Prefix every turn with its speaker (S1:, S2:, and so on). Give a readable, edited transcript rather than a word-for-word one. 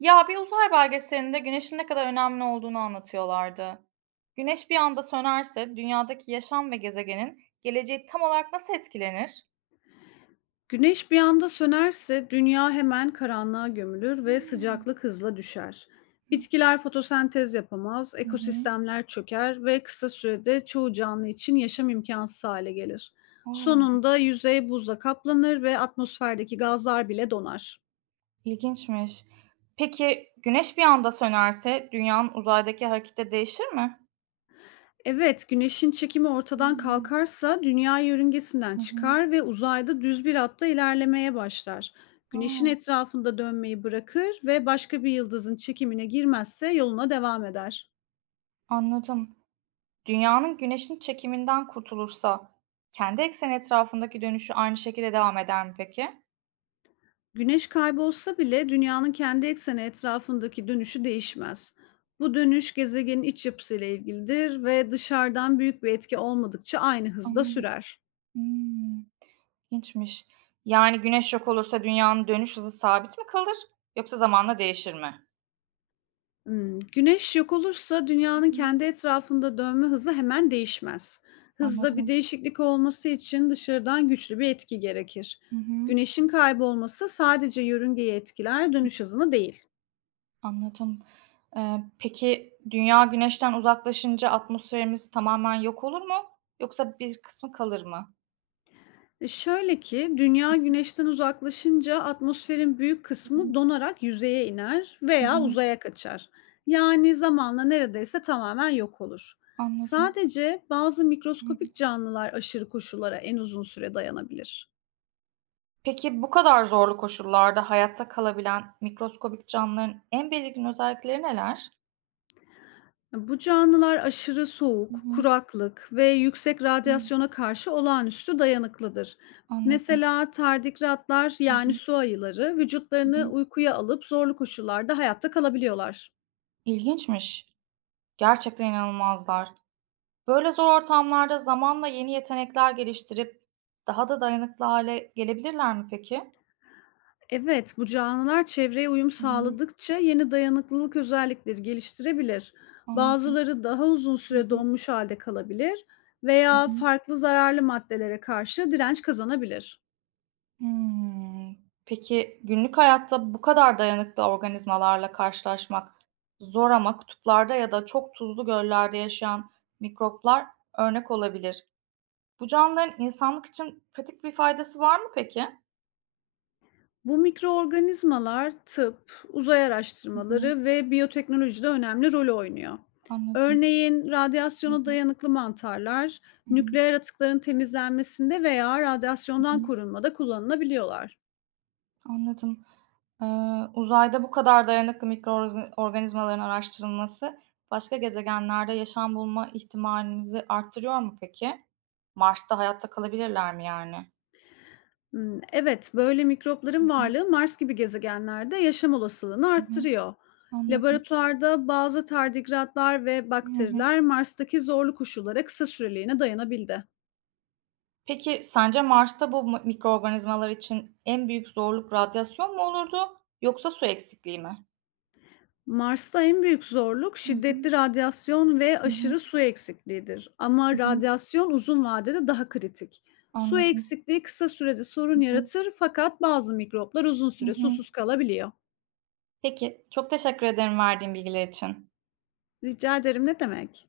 S1: Ya, bir uzay belgeselinde güneşin ne kadar önemli olduğunu anlatıyorlardı. Güneş bir anda sönerse dünyadaki yaşam ve gezegenin geleceği tam olarak nasıl etkilenir?
S2: Güneş bir anda sönerse dünya hemen karanlığa gömülür ve
S1: Hımm.
S2: sıcaklık hızla düşer.
S1: Hı hı.
S2: Bitkiler fotosentez yapamaz,
S1: Hı hı.
S2: ekosistemler çöker ve kısa sürede çoğu canlı için yaşam imkansız hale gelir. Sonunda yüzey buzla kaplanır ve atmosferdeki gazlar bile donar.
S1: İlginçmiş. Peki, güneş bir anda sönerse dünyanın uzaydaki hareketi değişir mi?
S2: Evet, Güneş'in çekimi ortadan
S1: Hımm.
S2: kalkarsa Dünya yörüngesinden
S1: Hı hı.
S2: çıkar ve uzayda düz bir hatta ilerlemeye başlar. Güneş'in
S1: A!
S2: etrafında dönmeyi bırakır ve başka bir yıldızın çekimine girmezse yoluna devam eder.
S1: Anladım. Dünyanın güneşin çekiminden kurtulursa kendi ekseni etrafındaki dönüşü aynı şekilde devam eder mi peki?
S2: Güneş kaybolsa bile Dünya'nın kendi ekseni etrafındaki dönüşü değişmez. Bu dönüş gezegenin iç yapısıyla ilgilidir ve dışarıdan büyük bir etki olmadıkça aynı hızda
S1: Anladım.
S2: sürer.
S1: Hımm. İlginçmiş. Yani Güneş yok olursa dünyanın dönüş hızı sabit mi kalır yoksa zamanla değişir mi?
S2: Güneş yok olursa
S1: Hı
S2: dünyanın
S1: hı.
S2: kendi etrafında dönme hızı hemen değişmez. Hızda bir
S1: Anladım.
S2: değişiklik olması için dışarıdan güçlü bir etki gerekir.
S1: Hı hı,
S2: Güneşin kaybolması sadece yörüngeyi etkiler, dönüş hızını değil.
S1: anladım. Peki dünya Güneş'ten uzaklaşınca atmosferimiz tamamen yok olur mu yoksa bir kısmı kalır mı?
S2: Dünya güneşten uzaklaşınca atmosferin büyük
S1: Hı hı.
S2: kısmı donarak yüzeye iner
S1: Hı
S2: veya
S1: hı,
S2: uzaya kaçar. Yani zamanla neredeyse tamamen yok olur.
S1: anladım.
S2: Sadece bazı
S1: Hı hı.
S2: mikroskopik canlılar aşırı koşullara en uzun süre dayanabilir.
S1: Peki bu kadar zorlu koşullarda hayatta kalabilen mikroskobik canlıların en belirgin özellikleri neler?
S2: Bu canlılar aşırı
S1: Hı
S2: soğuk,
S1: hı,
S2: kuraklık ve yüksek
S1: hı.
S2: radyasyona karşı olağanüstü dayanıklıdır.
S1: Anladım.
S2: Mesela tardigratlar
S1: Hı
S2: yani
S1: hı,
S2: su ayıları
S1: hı
S2: vücutlarını
S1: hı.
S2: uykuya alıp zorlu koşullarda hayatta kalabiliyorlar.
S1: İlginçmiş. Gerçekten inanılmazlar. Böyle zor ortamlarda zamanla yeni yetenekler geliştirip daha da dayanıklı hale gelebilirler mi peki?
S2: Evet, bu canlılar çevreye uyum
S1: Hı hı.
S2: sağladıkça yeni dayanıklılık özellikleri geliştirebilir.
S1: Anladım.
S2: Bazıları daha uzun
S1: Hı
S2: süre
S1: hı.
S2: donmuş halde kalabilir
S1: Hı
S2: veya
S1: hı.
S2: farklı zararlı maddelere karşı direnç kazanabilir.
S1: Hımm. Peki günlük hayatta bu kadar dayanıklı organizmalarla karşılaşmak zor ama kutuplarda ya da çok tuzlu göllerde yaşayan mikroplar örnek olabilir. Bu canlıların insanlık için pratik bir faydası var mı peki?
S2: Bu mikroorganizmalar tıp, uzay
S1: Hı hı.
S2: araştırmaları ve biyoteknolojide önemli rol oynuyor.
S1: Anladım.
S2: Örneğin
S1: Hı
S2: radyasyona
S1: hı.
S2: dayanıklı mantarlar
S1: Hı hı.
S2: nükleer atıkların temizlenmesinde veya
S1: Hı
S2: radyasyondan
S1: hı.
S2: korunmada kullanılabiliyorlar.
S1: Anladım. Uzayda bu kadar dayanıklı mikroorganizmaların araştırılması başka gezegenlerde yaşam bulma ihtimalimizi arttırıyor mu peki? Mars'ta hayatta kalabilirler mi yani?
S2: Evet, böyle
S1: Hı
S2: mikropların
S1: hı.
S2: varlığı Mars gibi gezegenlerde yaşam olasılığını
S1: Hı hı.
S2: arttırıyor.
S1: Anladım.
S2: Laboratuvarda bazı tardigratlar ve
S1: Hı hı.
S2: bakteriler Mars'taki zorlu koşullara kısa süreliğine dayanabildi.
S1: Peki sence Mars'ta bu mikroorganizmalar için en büyük zorluk radyasyon mu olurdu yoksa su eksikliği mi?
S2: Mars'ta en büyük zorluk
S1: Hı hı.
S2: şiddetli radyasyon ve
S1: Hı hı.
S2: aşırı su eksikliğidir.
S1: Hı
S2: Ama
S1: hı.
S2: radyasyon uzun vadede daha kritik. Su
S1: Anladım.
S2: eksikliği kısa sürede sorun
S1: Hı hı.
S2: yaratır fakat bazı mikroplar uzun
S1: Hı
S2: süre
S1: hı.
S2: susuz kalabiliyor.
S1: Peki çok teşekkür ederim verdiğin bilgiler için.
S2: Rica ederim, ne demek?